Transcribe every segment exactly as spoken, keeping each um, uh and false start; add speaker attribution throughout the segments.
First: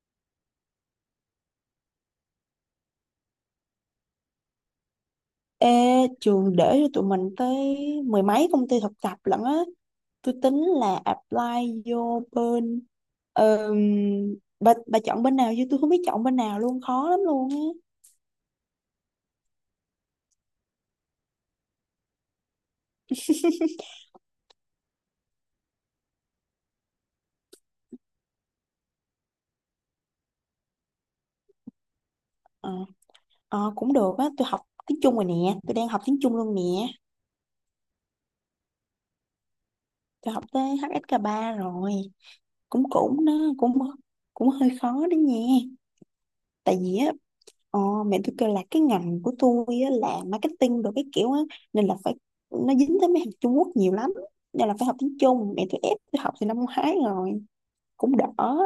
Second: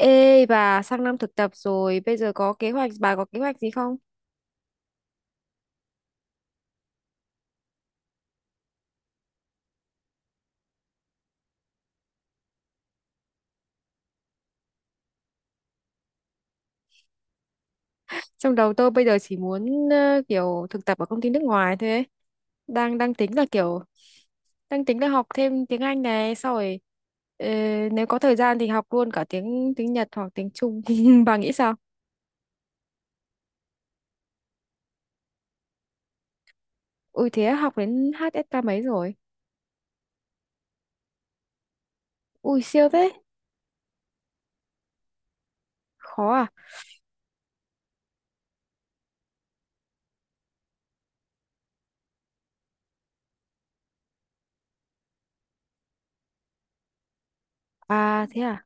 Speaker 1: Ê bà sang năm thực tập rồi bây giờ có kế hoạch bà có kế hoạch gì không?
Speaker 2: Ê, trường để cho tụi mình tới mười mấy công ty thực tập lận á. Tôi tính là apply vô bên ờm, bà, bà chọn bên nào chứ tôi không biết chọn bên nào luôn, khó lắm luôn á.
Speaker 1: Trong đầu tôi bây giờ chỉ muốn ờ, kiểu thực tập ở công ty nước ngoài thôi ấy. Đang đang tính là kiểu đang tính là học thêm tiếng Anh này, sau rồi ờ, nếu có thời gian thì học luôn cả tiếng tiếng Nhật hoặc tiếng Trung. Bà nghĩ sao?
Speaker 2: Ờ, ờ, cũng được á, tôi học tiếng Trung rồi nè, tôi đang học tiếng Trung luôn nè.
Speaker 1: Ui, thế học đến hát ét ca mấy rồi?
Speaker 2: Tôi học tới hát ét ca ba rồi.
Speaker 1: Ui
Speaker 2: Cũng
Speaker 1: siêu thế.
Speaker 2: cũng nó cũng Cũng hơi khó đó nha.
Speaker 1: Khó à?
Speaker 2: Tại vì á, Ờ, mẹ tôi kêu là cái ngành của tôi á, là marketing đồ cái kiểu á, nên là phải, nó dính tới mấy hàng Trung Quốc nhiều lắm nên là phải học tiếng Trung, mẹ tôi ép tôi học từ năm ngoái rồi, cũng
Speaker 1: À
Speaker 2: đỡ.
Speaker 1: thế à?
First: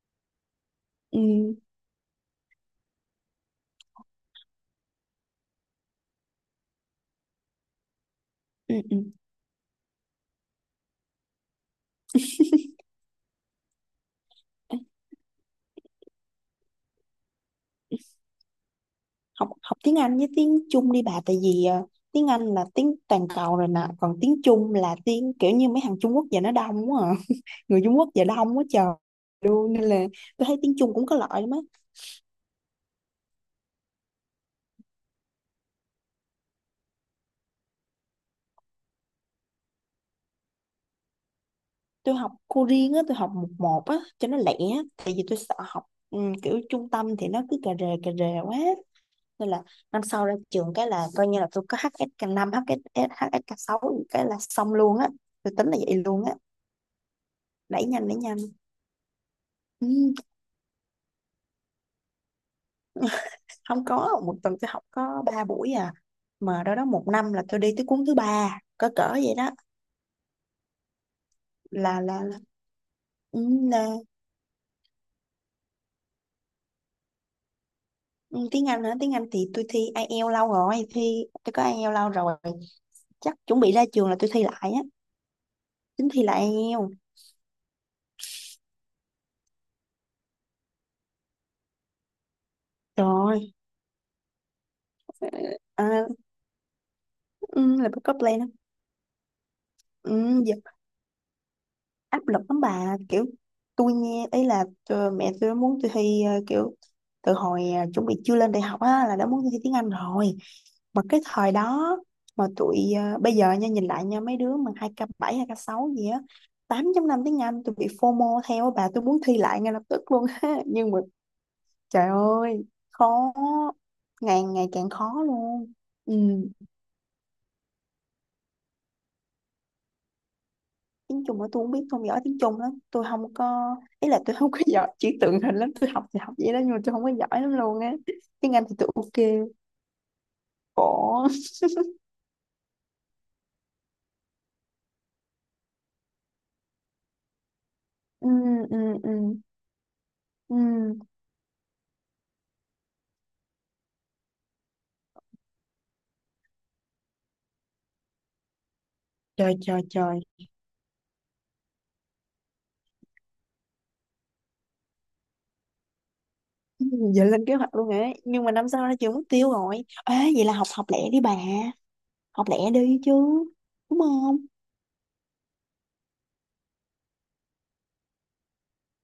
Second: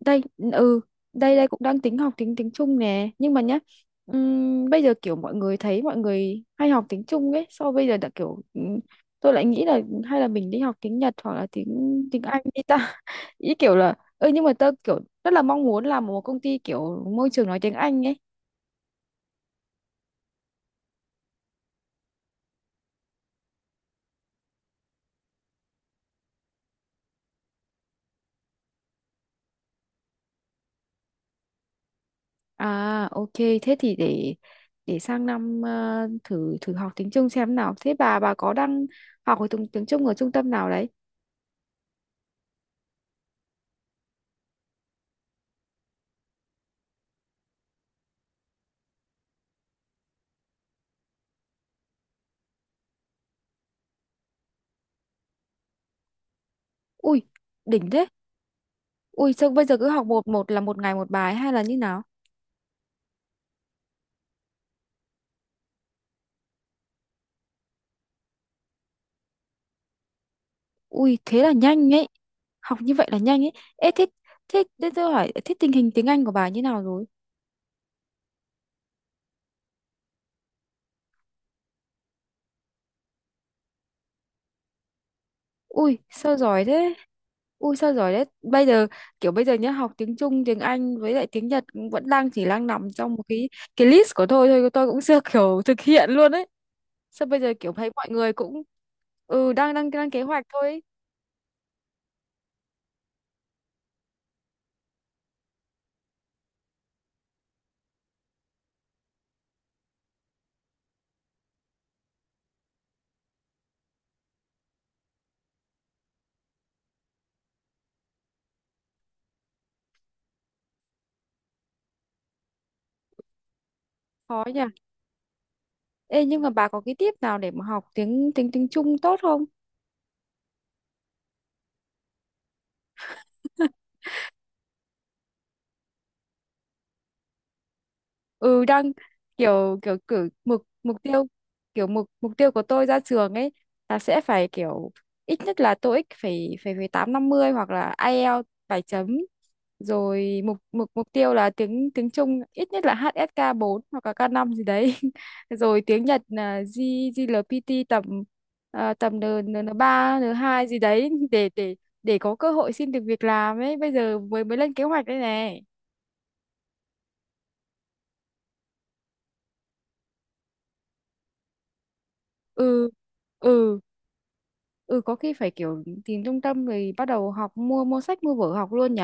Speaker 1: Đây ừ
Speaker 2: Ừ,
Speaker 1: đây đây cũng đang tính học tiếng tiếng Trung nè, nhưng mà nhá, ừm, bây giờ kiểu mọi người thấy mọi người hay học tiếng Trung ấy, sau bây giờ đã kiểu,
Speaker 2: ừ,
Speaker 1: ừm,
Speaker 2: ừ.
Speaker 1: tôi lại nghĩ là hay là mình đi học tiếng Nhật hoặc là tiếng tiếng Anh đi ta. Ý kiểu là, ơ, nhưng mà tôi
Speaker 2: Ê,
Speaker 1: kiểu rất là mong muốn làm một công ty kiểu môi trường nói tiếng Anh ấy.
Speaker 2: học học tiếng Anh với tiếng Trung đi bà, tại vì ờ, tiếng Anh là tiếng toàn cầu rồi nè, còn tiếng Trung là tiếng kiểu như mấy hàng Trung Quốc, giờ nó đông quá à. Người Trung Quốc giờ đông quá trời luôn, nên là tôi thấy tiếng Trung cũng có lợi lắm á.
Speaker 1: À ok, thế thì để để sang năm ờ, thử thử học tiếng Trung xem nào. Thế bà bà có đang học ở tiếng tiếng Trung ở trung tâm nào đấy?
Speaker 2: Tôi học cô riêng á, tôi học một một á cho nó lẻ, tại vì tôi sợ học ừ, kiểu trung tâm thì nó cứ cà rề cà rề quá, nên là năm sau ra trường cái là coi như là tôi có hát ét ca năm, hát ét ca năm, hsk hsk sáu, cái là xong luôn á, tôi tính là vậy luôn á.
Speaker 1: Ui
Speaker 2: Đẩy
Speaker 1: đỉnh thế.
Speaker 2: nhanh đẩy nhanh.
Speaker 1: Ui sao bây giờ cứ
Speaker 2: Ừ.
Speaker 1: học một một là một ngày một bài hay là như nào?
Speaker 2: Không có, một tuần tôi học có ba buổi à, mà đó đó một năm là tôi đi tới cuốn thứ ba, cỡ cỡ vậy đó.
Speaker 1: Ui thế là nhanh
Speaker 2: là
Speaker 1: ấy.
Speaker 2: là, là,
Speaker 1: Học như vậy là
Speaker 2: ừ,
Speaker 1: nhanh ấy.
Speaker 2: là
Speaker 1: Ê thế, thế thế tôi hỏi, thế tình hình tiếng Anh của bà như nào rồi?
Speaker 2: ừ, Tiếng Anh hả? Tiếng Anh thì tôi thi ai eo lâu rồi, thi tôi có ai eo lâu rồi, chắc chuẩn bị ra trường là tôi thi lại á,
Speaker 1: Ui
Speaker 2: tính thi
Speaker 1: sao
Speaker 2: lại
Speaker 1: giỏi
Speaker 2: ai eo
Speaker 1: thế? Ui sao giỏi thế? Bây giờ kiểu bây giờ nhá, học tiếng Trung, tiếng Anh với lại tiếng Nhật cũng vẫn đang chỉ đang nằm trong một cái
Speaker 2: rồi.
Speaker 1: cái list của tôi thôi, tôi cũng chưa kiểu thực
Speaker 2: À,
Speaker 1: hiện luôn ấy. Sao bây giờ kiểu
Speaker 2: ừ, là
Speaker 1: thấy mọi
Speaker 2: có
Speaker 1: người
Speaker 2: plan không?
Speaker 1: cũng, ừ, đang đang đang kế
Speaker 2: Ừ,
Speaker 1: hoạch
Speaker 2: giờ
Speaker 1: thôi ấy.
Speaker 2: áp lực lắm bà, kiểu tôi nghe ấy là ờ, mẹ tôi muốn tôi thi ờ, kiểu, từ hồi ờ, chuẩn bị chưa lên đại học á là đã muốn tôi thi tiếng Anh rồi, mà cái thời đó, mà tụi ờ, bây giờ nha, nhìn lại nha, mấy đứa mà hai k bảy hai k sáu gì á, tám chấm năm tiếng Anh, tôi bị FOMO theo á bà, tôi muốn thi lại ngay lập tức luôn á, nhưng mà trời ơi, khó, ngày
Speaker 1: Khó nhỉ.
Speaker 2: ngày càng khó luôn. Ừ,
Speaker 1: Ê, nhưng mà bà có cái tip nào để mà học tiếng tiếng tiếng Trung tốt không?
Speaker 2: tiếng Trung mà tôi không biết, tôi không giỏi tiếng Trung lắm. Tôi không có, ý là tôi không có giỏi chữ tượng hình lắm. Tôi học thì học vậy đó, nhưng mà tôi không có giỏi lắm luôn á. Tiếng
Speaker 1: Ừ,
Speaker 2: Anh thì tôi
Speaker 1: đang
Speaker 2: ok,
Speaker 1: kiểu, kiểu cử mục mục tiêu,
Speaker 2: khổ.
Speaker 1: kiểu mục mục tiêu của tôi ra trường ấy là sẽ phải kiểu ít nhất là TOEIC phải phải phải tám năm mươi hoặc là
Speaker 2: Ừ,
Speaker 1: IELTS
Speaker 2: ừ,
Speaker 1: bảy
Speaker 2: ừ,
Speaker 1: chấm, rồi mục
Speaker 2: ừ.
Speaker 1: mục mục tiêu là tiếng tiếng Trung ít nhất là hát ét ca bốn hoặc là k năm gì đấy, rồi tiếng Nhật là G giê lờ pê tê tầm, à, tầm N
Speaker 2: Trời,
Speaker 1: n
Speaker 2: trời, trời.
Speaker 1: ba n hai gì đấy, để để để có cơ hội xin được việc làm ấy. Bây giờ mới mới lên kế hoạch đây này.
Speaker 2: Ừ, giờ lên kế hoạch luôn ấy. Nhưng mà năm sau ra trường mất tiêu rồi. Ê, vậy là học học lẻ đi bà. Học lẻ
Speaker 1: Ừ,
Speaker 2: đi chứ.
Speaker 1: ừ,
Speaker 2: Đúng không?
Speaker 1: ừ, có khi phải kiểu tìm trung tâm rồi bắt đầu học, mua mua sách mua vở học luôn nhỉ.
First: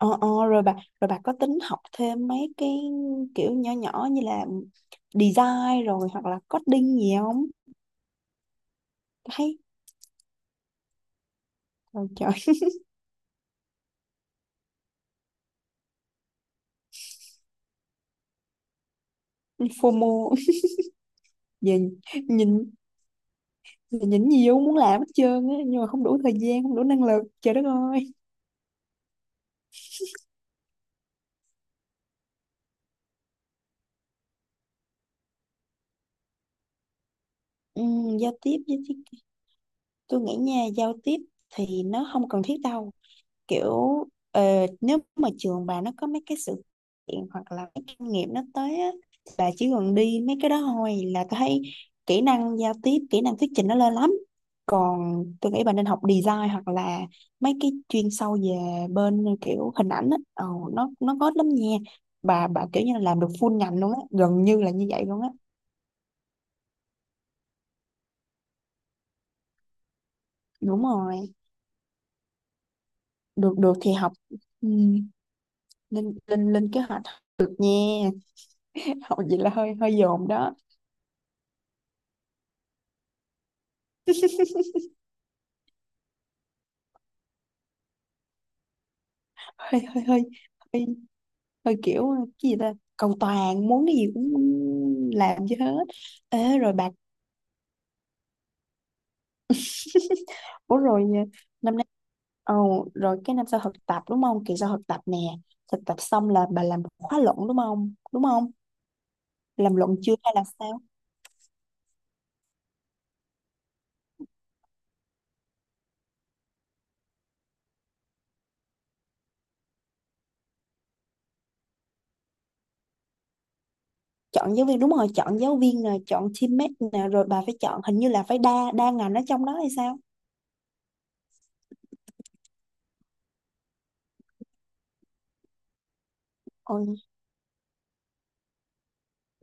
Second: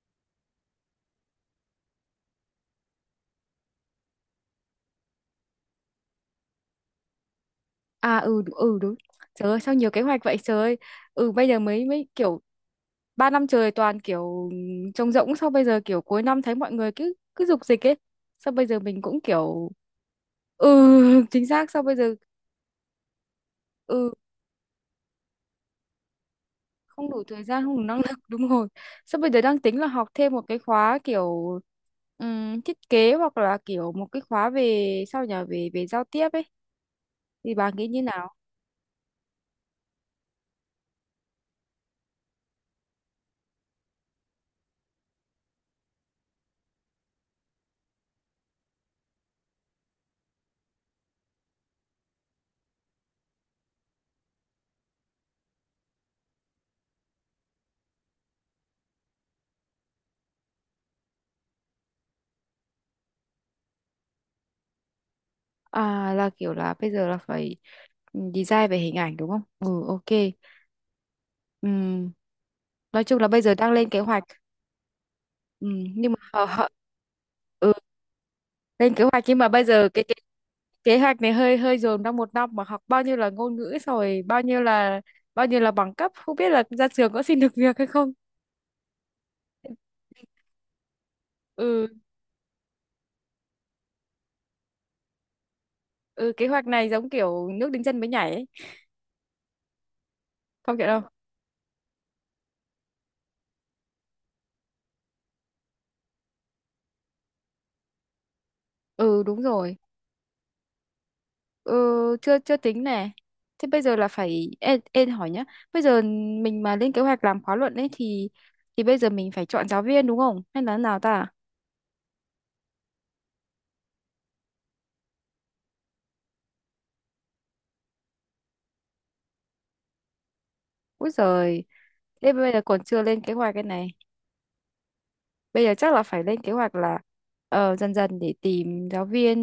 Speaker 2: Ờ, ờ, rồi bà rồi bà có tính học thêm mấy cái kiểu nhỏ nhỏ như là design rồi hoặc là coding gì không?
Speaker 1: À, ừ, ừ, đúng. Trời
Speaker 2: Thấy
Speaker 1: ơi, sao nhiều kế hoạch vậy, trời ơi. Ừ, bây giờ mới mới
Speaker 2: trời, trời.
Speaker 1: kiểu, ba năm trời toàn kiểu trống rỗng, sau bây giờ kiểu cuối năm thấy mọi người cứ cứ dục dịch ấy, sao bây giờ mình cũng kiểu.
Speaker 2: FOMO.
Speaker 1: Ừ, chính xác.
Speaker 2: Về
Speaker 1: Sao bây giờ,
Speaker 2: nhìn, giờ
Speaker 1: ừ,
Speaker 2: nhìn nhiều muốn làm hết trơn á, nhưng mà không đủ thời gian không đủ năng
Speaker 1: không
Speaker 2: lực,
Speaker 1: đủ thời
Speaker 2: trời đất
Speaker 1: gian không đủ năng
Speaker 2: ơi.
Speaker 1: lực, đúng rồi. Sao bây giờ đang tính là học thêm một cái khóa kiểu, ừm, thiết kế, hoặc là kiểu một cái khóa về, sao nhở, về về giao tiếp ấy, thì bà
Speaker 2: Ừ,
Speaker 1: nghĩ như
Speaker 2: giao
Speaker 1: nào?
Speaker 2: tiếp với thiết, tôi nghĩ nha, giao tiếp thì nó không cần thiết đâu, kiểu ờ, nếu mà trường bà nó có mấy cái sự kiện hoặc là mấy kinh nghiệm nó tới á, bà chỉ cần đi mấy cái đó thôi là tôi thấy kỹ năng giao tiếp, kỹ năng thuyết trình nó lên lắm. Còn tôi nghĩ bà nên học design hoặc là mấy cái chuyên sâu về bên ờ, kiểu hình ảnh á, ờ, nó nó có lắm nha. Bà bà kiểu như là làm được full ngành luôn á, gần như là như vậy luôn á.
Speaker 1: À là kiểu là bây giờ là phải, ừ, design về hình ảnh, đúng không? Ừ ok.
Speaker 2: Đúng rồi.
Speaker 1: Ừm, nói chung là bây giờ
Speaker 2: Được
Speaker 1: đang
Speaker 2: được
Speaker 1: lên
Speaker 2: thì
Speaker 1: kế
Speaker 2: học.
Speaker 1: hoạch.
Speaker 2: Ừ,
Speaker 1: Ừm, nhưng
Speaker 2: lên
Speaker 1: mà hờ-
Speaker 2: lên
Speaker 1: hờ-
Speaker 2: lên kế hoạch
Speaker 1: ừ,
Speaker 2: nha.
Speaker 1: lên kế
Speaker 2: Học
Speaker 1: hoạch
Speaker 2: gì
Speaker 1: nhưng mà
Speaker 2: là
Speaker 1: bây
Speaker 2: hơi
Speaker 1: giờ
Speaker 2: hơi
Speaker 1: cái, cái
Speaker 2: dồn đó.
Speaker 1: kế hoạch này hơi hơi dồn trong một năm mà học bao nhiêu là ngôn ngữ, xong rồi bao nhiêu là, bao nhiêu là bằng cấp, không biết là ra trường có xin được việc hay không.
Speaker 2: Hơi hơi hơi Hơi hơi
Speaker 1: Ừ,
Speaker 2: kiểu cái gì ta, cầu toàn, muốn cái gì cũng làm cho hết.
Speaker 1: ừ, kế
Speaker 2: Ế
Speaker 1: hoạch
Speaker 2: rồi
Speaker 1: này
Speaker 2: bạc.
Speaker 1: giống kiểu nước đến chân mới nhảy ấy. Không
Speaker 2: Ủa
Speaker 1: hiểu đâu.
Speaker 2: rồi, ờ, năm nay, ồ rồi cái năm sau thực tập đúng không? Kỳ sau thực tập nè, thực tập xong là bà làm một khóa luận đúng không? Đúng không
Speaker 1: Ừ đúng rồi,
Speaker 2: làm luận chưa hay là sao?
Speaker 1: ừ chưa chưa tính nè. Thế bây giờ là phải, em, em hỏi nhá, bây giờ mình mà lên kế hoạch làm khóa luận ấy thì thì bây giờ mình phải chọn giáo viên đúng không hay là nào ta?
Speaker 2: Chọn giáo viên, đúng rồi, chọn giáo viên nè, chọn teammate nè, rồi bà phải chọn hình như là phải đa đa ngành ở trong đó hay sao?
Speaker 1: Úi giời, thế bây giờ còn chưa lên kế hoạch cái này. Bây giờ chắc là phải lên kế hoạch
Speaker 2: Ôi
Speaker 1: là ờ, dần dần để tìm giáo viên.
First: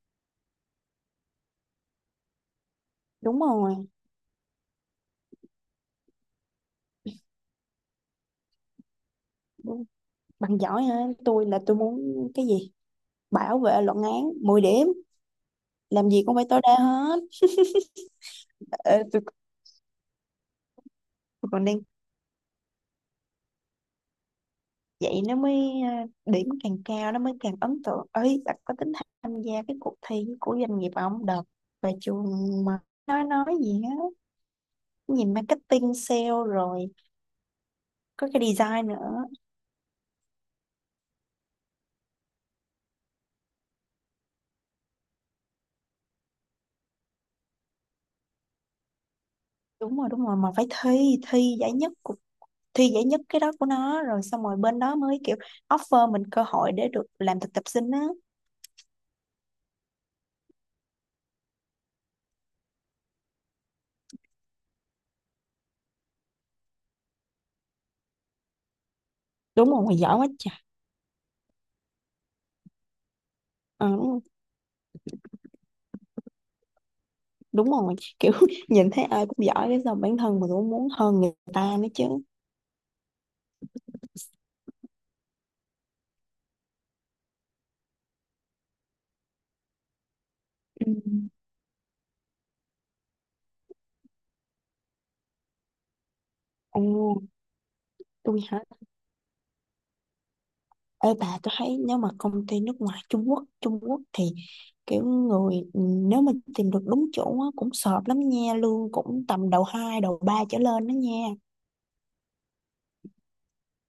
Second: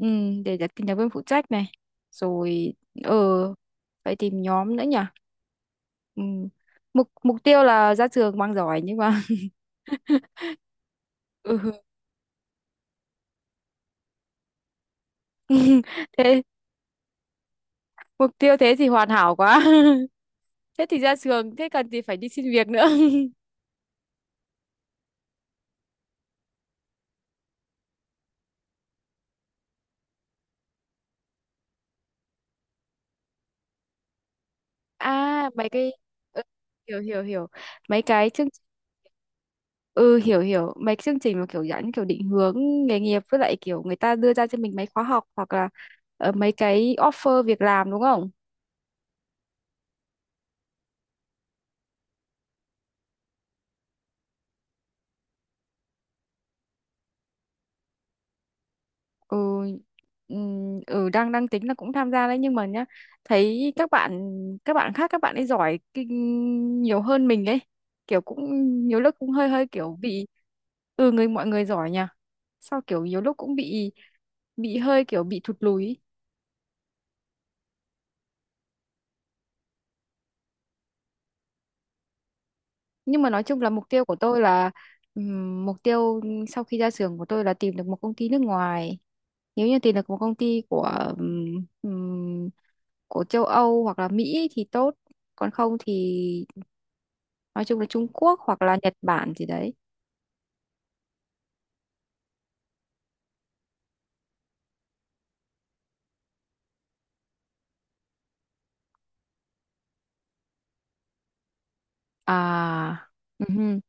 Speaker 1: Ừ, để đặt- tìm giáo viên phụ trách này, rồi ờ
Speaker 2: đúng rồi.
Speaker 1: phải tìm nhóm nữa nhỉ. Ừ. mục mục tiêu là ra trường mang giỏi nhưng mà
Speaker 2: Đúng. Bằng giỏi hả? Tôi là
Speaker 1: ừ.
Speaker 2: tôi muốn cái gì, bảo vệ luận án mười điểm, làm gì cũng
Speaker 1: Thế
Speaker 2: phải tối đa hết.
Speaker 1: mục tiêu thế thì
Speaker 2: Ờ,
Speaker 1: hoàn
Speaker 2: tôi,
Speaker 1: hảo quá. Thế thì ra
Speaker 2: tôi
Speaker 1: trường
Speaker 2: còn
Speaker 1: thế
Speaker 2: đang,
Speaker 1: cần gì phải đi xin việc nữa.
Speaker 2: vậy nó mới à, điểm càng cao nó mới càng ấn tượng ấy bạn. Có tính tham gia cái cuộc thi của doanh nghiệp ông đợt và trường mà nói nói gì á, nhìn
Speaker 1: À mấy cái,
Speaker 2: marketing sale
Speaker 1: ừ,
Speaker 2: rồi,
Speaker 1: hiểu, hiểu, hiểu. Mấy
Speaker 2: có
Speaker 1: cái
Speaker 2: cái
Speaker 1: chương trình
Speaker 2: design nữa.
Speaker 1: Ừ, hiểu, hiểu, mấy cái chương trình mà kiểu dẫn, kiểu định hướng nghề nghiệp với lại kiểu người ta đưa ra cho mình mấy khóa học hoặc là ờ, mấy cái offer việc làm, đúng không?
Speaker 2: Đúng rồi, đúng rồi, mà phải thi thi giải nhất, cuộc thi giải nhất cái đó của nó rồi xong rồi bên đó mới kiểu offer mình cơ hội để được làm thực tập sinh á.
Speaker 1: Ừ, ừm, ừ, đang đang tính là cũng tham gia đấy nhưng mà nhá, thấy các bạn, các bạn khác các bạn ấy giỏi kinh nhiều hơn mình ấy, kiểu cũng nhiều lúc cũng hơi hơi
Speaker 2: Đúng rồi,
Speaker 1: kiểu
Speaker 2: mày giỏi
Speaker 1: bị,
Speaker 2: quá trời.
Speaker 1: ừ, người mọi người giỏi nhỉ. Sao kiểu nhiều lúc cũng
Speaker 2: Ờ,
Speaker 1: bị, bị hơi kiểu bị thụt lùi ý.
Speaker 2: đúng rồi, kiểu nhìn thấy ai cũng giỏi cái sao bản thân mình cũng muốn hơn người ta nữa chứ.
Speaker 1: Nhưng mà nói chung là mục tiêu của tôi là, ừm, mục tiêu sau khi ra trường của tôi là tìm được một công ty nước ngoài. Nếu như tìm được một công ty của,
Speaker 2: Ừ.
Speaker 1: ừm, ừm, của châu Âu hoặc là Mỹ thì tốt, còn không thì
Speaker 2: Ồ,
Speaker 1: nói chung là Trung Quốc
Speaker 2: tôi hả?
Speaker 1: hoặc là Nhật Bản gì đấy.
Speaker 2: Ê bà, tôi thấy nếu mà công ty nước ngoài, Trung Quốc, Trung Quốc thì kiểu người, ừ, nếu mà tìm được đúng chỗ á, cũng sợp lắm nha, lương cũng tầm đầu hai đầu ba trở lên đó nha.
Speaker 1: À, Ừhư.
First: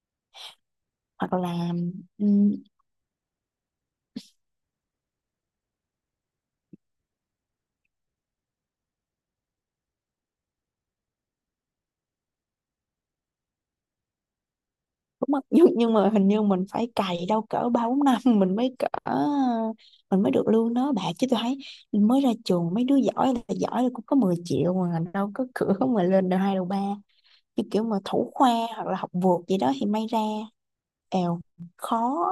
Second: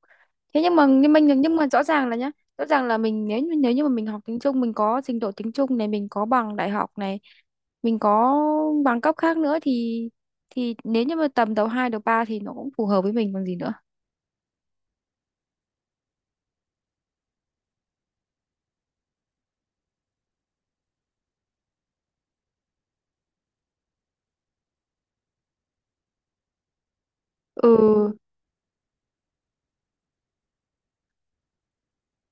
Speaker 1: Thế nhưng mà, nhưng mà
Speaker 2: Hoặc
Speaker 1: nhưng mà
Speaker 2: là,
Speaker 1: rõ ràng là
Speaker 2: ừ,
Speaker 1: nhá, rõ ràng là mình, nếu như nếu như mà mình học tiếng Trung, mình có trình độ tiếng Trung này, mình có bằng đại học này, mình có bằng cấp khác nữa thì thì nếu như mà tầm đầu hai đầu ba thì nó cũng phù hợp với mình còn gì nữa.
Speaker 2: đúng không? nhưng nhưng mà hình như mình phải cày đâu cỡ ba bốn năm mình mới cỡ mình mới được lương đó bạn, chứ tôi thấy mới ra trường mấy đứa giỏi là giỏi là cũng có mười triệu, mà đâu có cửa mà lên được hai đầu ba, như
Speaker 1: Ừ,
Speaker 2: kiểu mà thủ khoa hoặc là học vượt gì đó thì may ra. Èo, khó.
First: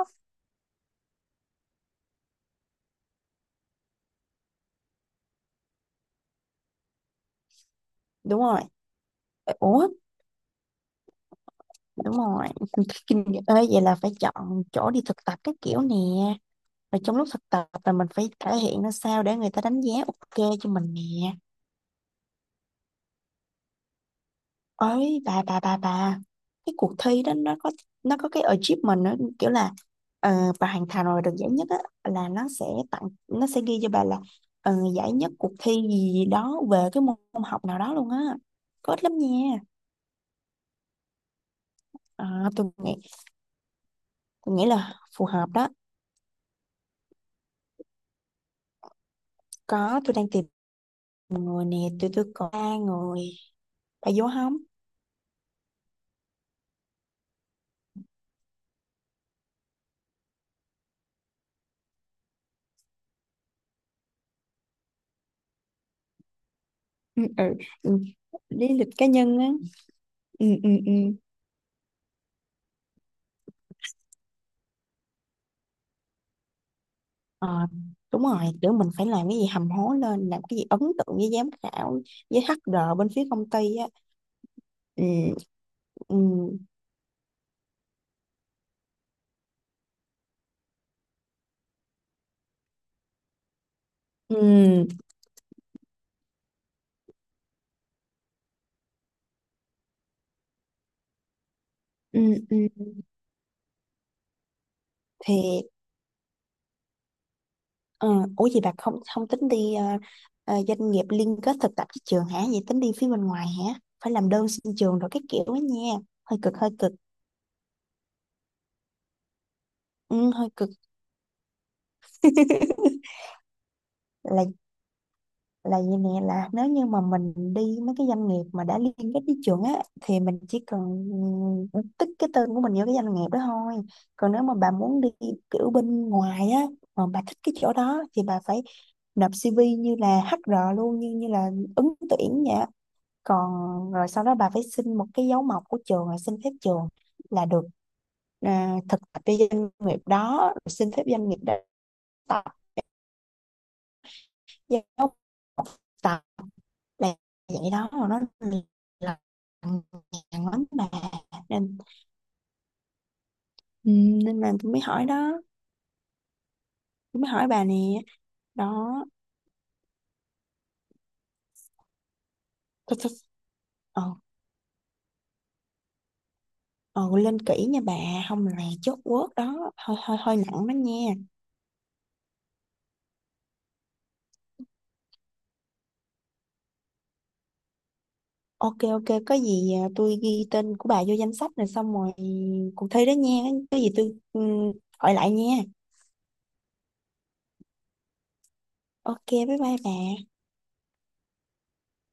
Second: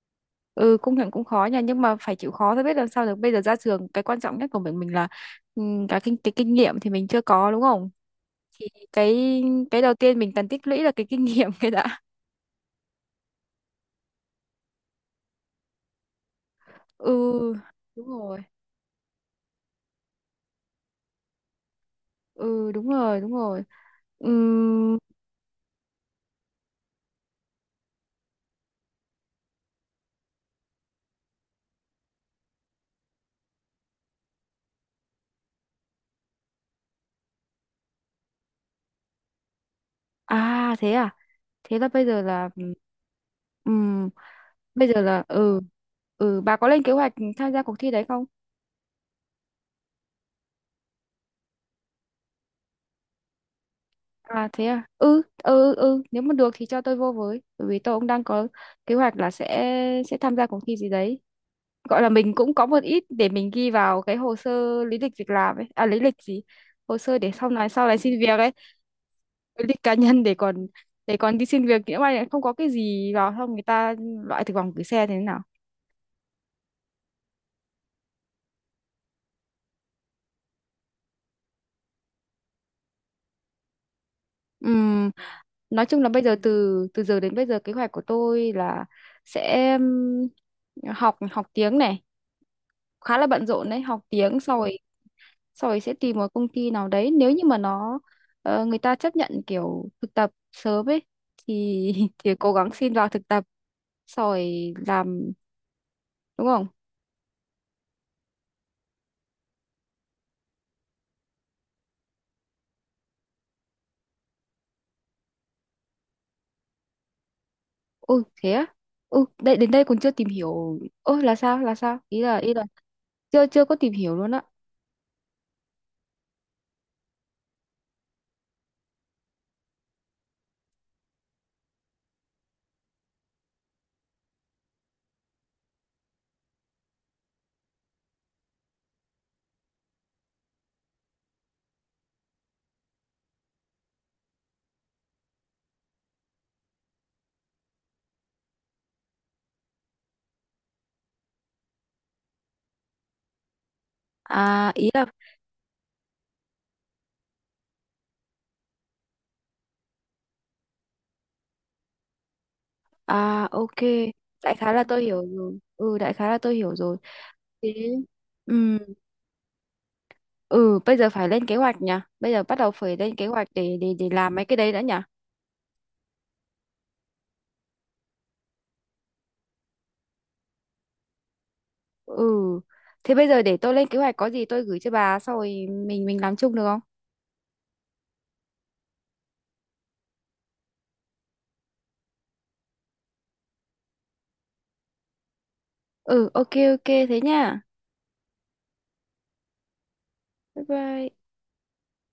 Speaker 1: ừ công nhận cũng khó nha, nhưng mà phải chịu khó thôi, biết làm sao được. Bây giờ ra trường cái quan trọng nhất của mình mình là, ừm, cái kinh cái kinh nghiệm thì mình chưa có, đúng không?
Speaker 2: Đúng rồi,
Speaker 1: Cái cái
Speaker 2: ủa
Speaker 1: đầu tiên mình cần tích lũy là cái kinh nghiệm cái đã.
Speaker 2: đúng rồi. Kinh nghiệm ơi, vậy là phải chọn chỗ đi thực tập các kiểu nè, và trong lúc thực
Speaker 1: Ừ
Speaker 2: tập là
Speaker 1: đúng
Speaker 2: mình phải
Speaker 1: rồi,
Speaker 2: thể hiện ra sao để người ta đánh giá ok cho mình nè.
Speaker 1: ừ đúng rồi, đúng rồi. Ừm,
Speaker 2: Ấy bà, bà bà bà cái cuộc thi đó nó có, nó có cái achievement, nó kiểu là ờ, bà hoàn thành rồi được giải nhất á là nó sẽ tặng, nó sẽ ghi cho bà là ờ, giải nhất cuộc thi gì, gì đó về cái môn học nào đó luôn á, có ít lắm nha.
Speaker 1: à thế à, thế là bây giờ là,
Speaker 2: Ờ, tôi nghĩ,
Speaker 1: ừm,
Speaker 2: tôi nghĩ
Speaker 1: bây
Speaker 2: là
Speaker 1: giờ là
Speaker 2: phù hợp
Speaker 1: ừ,
Speaker 2: đó.
Speaker 1: ừ, bà có lên kế hoạch tham gia cuộc thi đấy không?
Speaker 2: Có, tôi đang tìm người nè, tôi tôi có ba người, bà vô
Speaker 1: À
Speaker 2: không?
Speaker 1: thế à, ừ, ừ, ừ, nếu mà được thì cho tôi vô với, bởi vì tôi cũng đang có kế hoạch là sẽ sẽ tham gia cuộc thi gì đấy, gọi là mình cũng có một ít để mình ghi vào cái hồ sơ, lý lịch việc làm ấy, à lý lịch gì, hồ sơ
Speaker 2: Ừ,
Speaker 1: để
Speaker 2: ừ,
Speaker 1: sau này, sau này
Speaker 2: ừ.
Speaker 1: xin việc ấy,
Speaker 2: Lý lịch cá nhân á.
Speaker 1: cái lịch cá nhân để
Speaker 2: Ừ,
Speaker 1: còn,
Speaker 2: ừ, ừ.
Speaker 1: để còn đi xin việc, nhỡ may lại không có cái gì vào không, người ta loại thực vòng gửi xe thế nào.
Speaker 2: Ờ, đúng rồi, kiểu mình phải làm cái gì hầm hố lên, làm cái gì ấn tượng với giám khảo, với hát rờ bên phía công ty á.
Speaker 1: Ừm,
Speaker 2: Ừ,
Speaker 1: nói chung là
Speaker 2: ừ,
Speaker 1: bây giờ từ, từ giờ đến bây giờ kế hoạch của tôi là sẽ, ừm, học, học tiếng này khá là bận rộn đấy, học tiếng sau rồi,
Speaker 2: ừ,
Speaker 1: sau rồi sẽ tìm một công ty nào đấy, nếu như mà nó, ờ, người ta chấp nhận kiểu thực tập sớm ấy thì
Speaker 2: ừ,
Speaker 1: thì cố
Speaker 2: ừ.
Speaker 1: gắng xin vào thực tập, sau rồi làm,
Speaker 2: Thì,
Speaker 1: đúng không?
Speaker 2: ờ, ủa gì bà không không tính đi ờ, ờ, doanh nghiệp liên kết thực tập với trường hả? Vậy tính đi phía bên ngoài hả? Phải làm đơn xin trường rồi cái kiểu đó nha. Hơi cực, hơi cực.
Speaker 1: Ôi thế á? Ừ, đây đến đây còn chưa tìm
Speaker 2: Ừ, hơi cực.
Speaker 1: hiểu. Ôi là sao? Là sao? Ý là, ý là chưa chưa có tìm hiểu luôn á.
Speaker 2: Là là gì nè, là nếu như mà mình đi mấy cái doanh nghiệp mà đã liên kết với trường á thì mình chỉ cần, ừ, tích cái tên của mình vô cái doanh nghiệp đó thôi. Còn nếu mà bà muốn đi kiểu bên ngoài á mà bà thích cái chỗ đó thì bà phải nộp xê vê như là hát rờ luôn, như như là ứng tuyển vậy á. Còn rồi sau đó bà phải xin một cái dấu mộc của trường rồi xin phép trường là được, à, thực tập cho doanh nghiệp đó rồi xin phép doanh nghiệp đó, tập
Speaker 1: À ý là
Speaker 2: giáo tập, là vậy đó, mà nó là nhằn lắm bà, nên
Speaker 1: À ok,
Speaker 2: ừ, nên là
Speaker 1: đại
Speaker 2: tôi
Speaker 1: khái
Speaker 2: mới
Speaker 1: là tôi
Speaker 2: hỏi
Speaker 1: hiểu
Speaker 2: đó,
Speaker 1: rồi. Ừ đại khái là tôi hiểu rồi.
Speaker 2: tôi mới hỏi bà
Speaker 1: Thế,
Speaker 2: nè
Speaker 1: ừ,
Speaker 2: đó.
Speaker 1: ừ, bây giờ phải lên kế hoạch nhỉ. Bây giờ bắt đầu
Speaker 2: Thôi,
Speaker 1: phải
Speaker 2: thôi,
Speaker 1: lên kế hoạch để để
Speaker 2: ờ,
Speaker 1: để làm mấy cái đấy đã nhỉ.
Speaker 2: ờ lên kỹ nha bà, không là chốt quớt đó, hơi hơi hơi nặng đó nha.
Speaker 1: Ừ. Thế bây giờ để tôi lên kế hoạch, có gì tôi gửi cho bà, sau rồi mình mình làm chung được không?
Speaker 2: Ok ok, có gì à, tôi ghi tên của bà vô danh sách rồi, xong rồi cuộc thi đó nha, cái gì tôi, ừ, gọi lại nha.
Speaker 1: Ừ ok ok thế nha.
Speaker 2: Ok bye bye bà.
Speaker 1: Bye bye.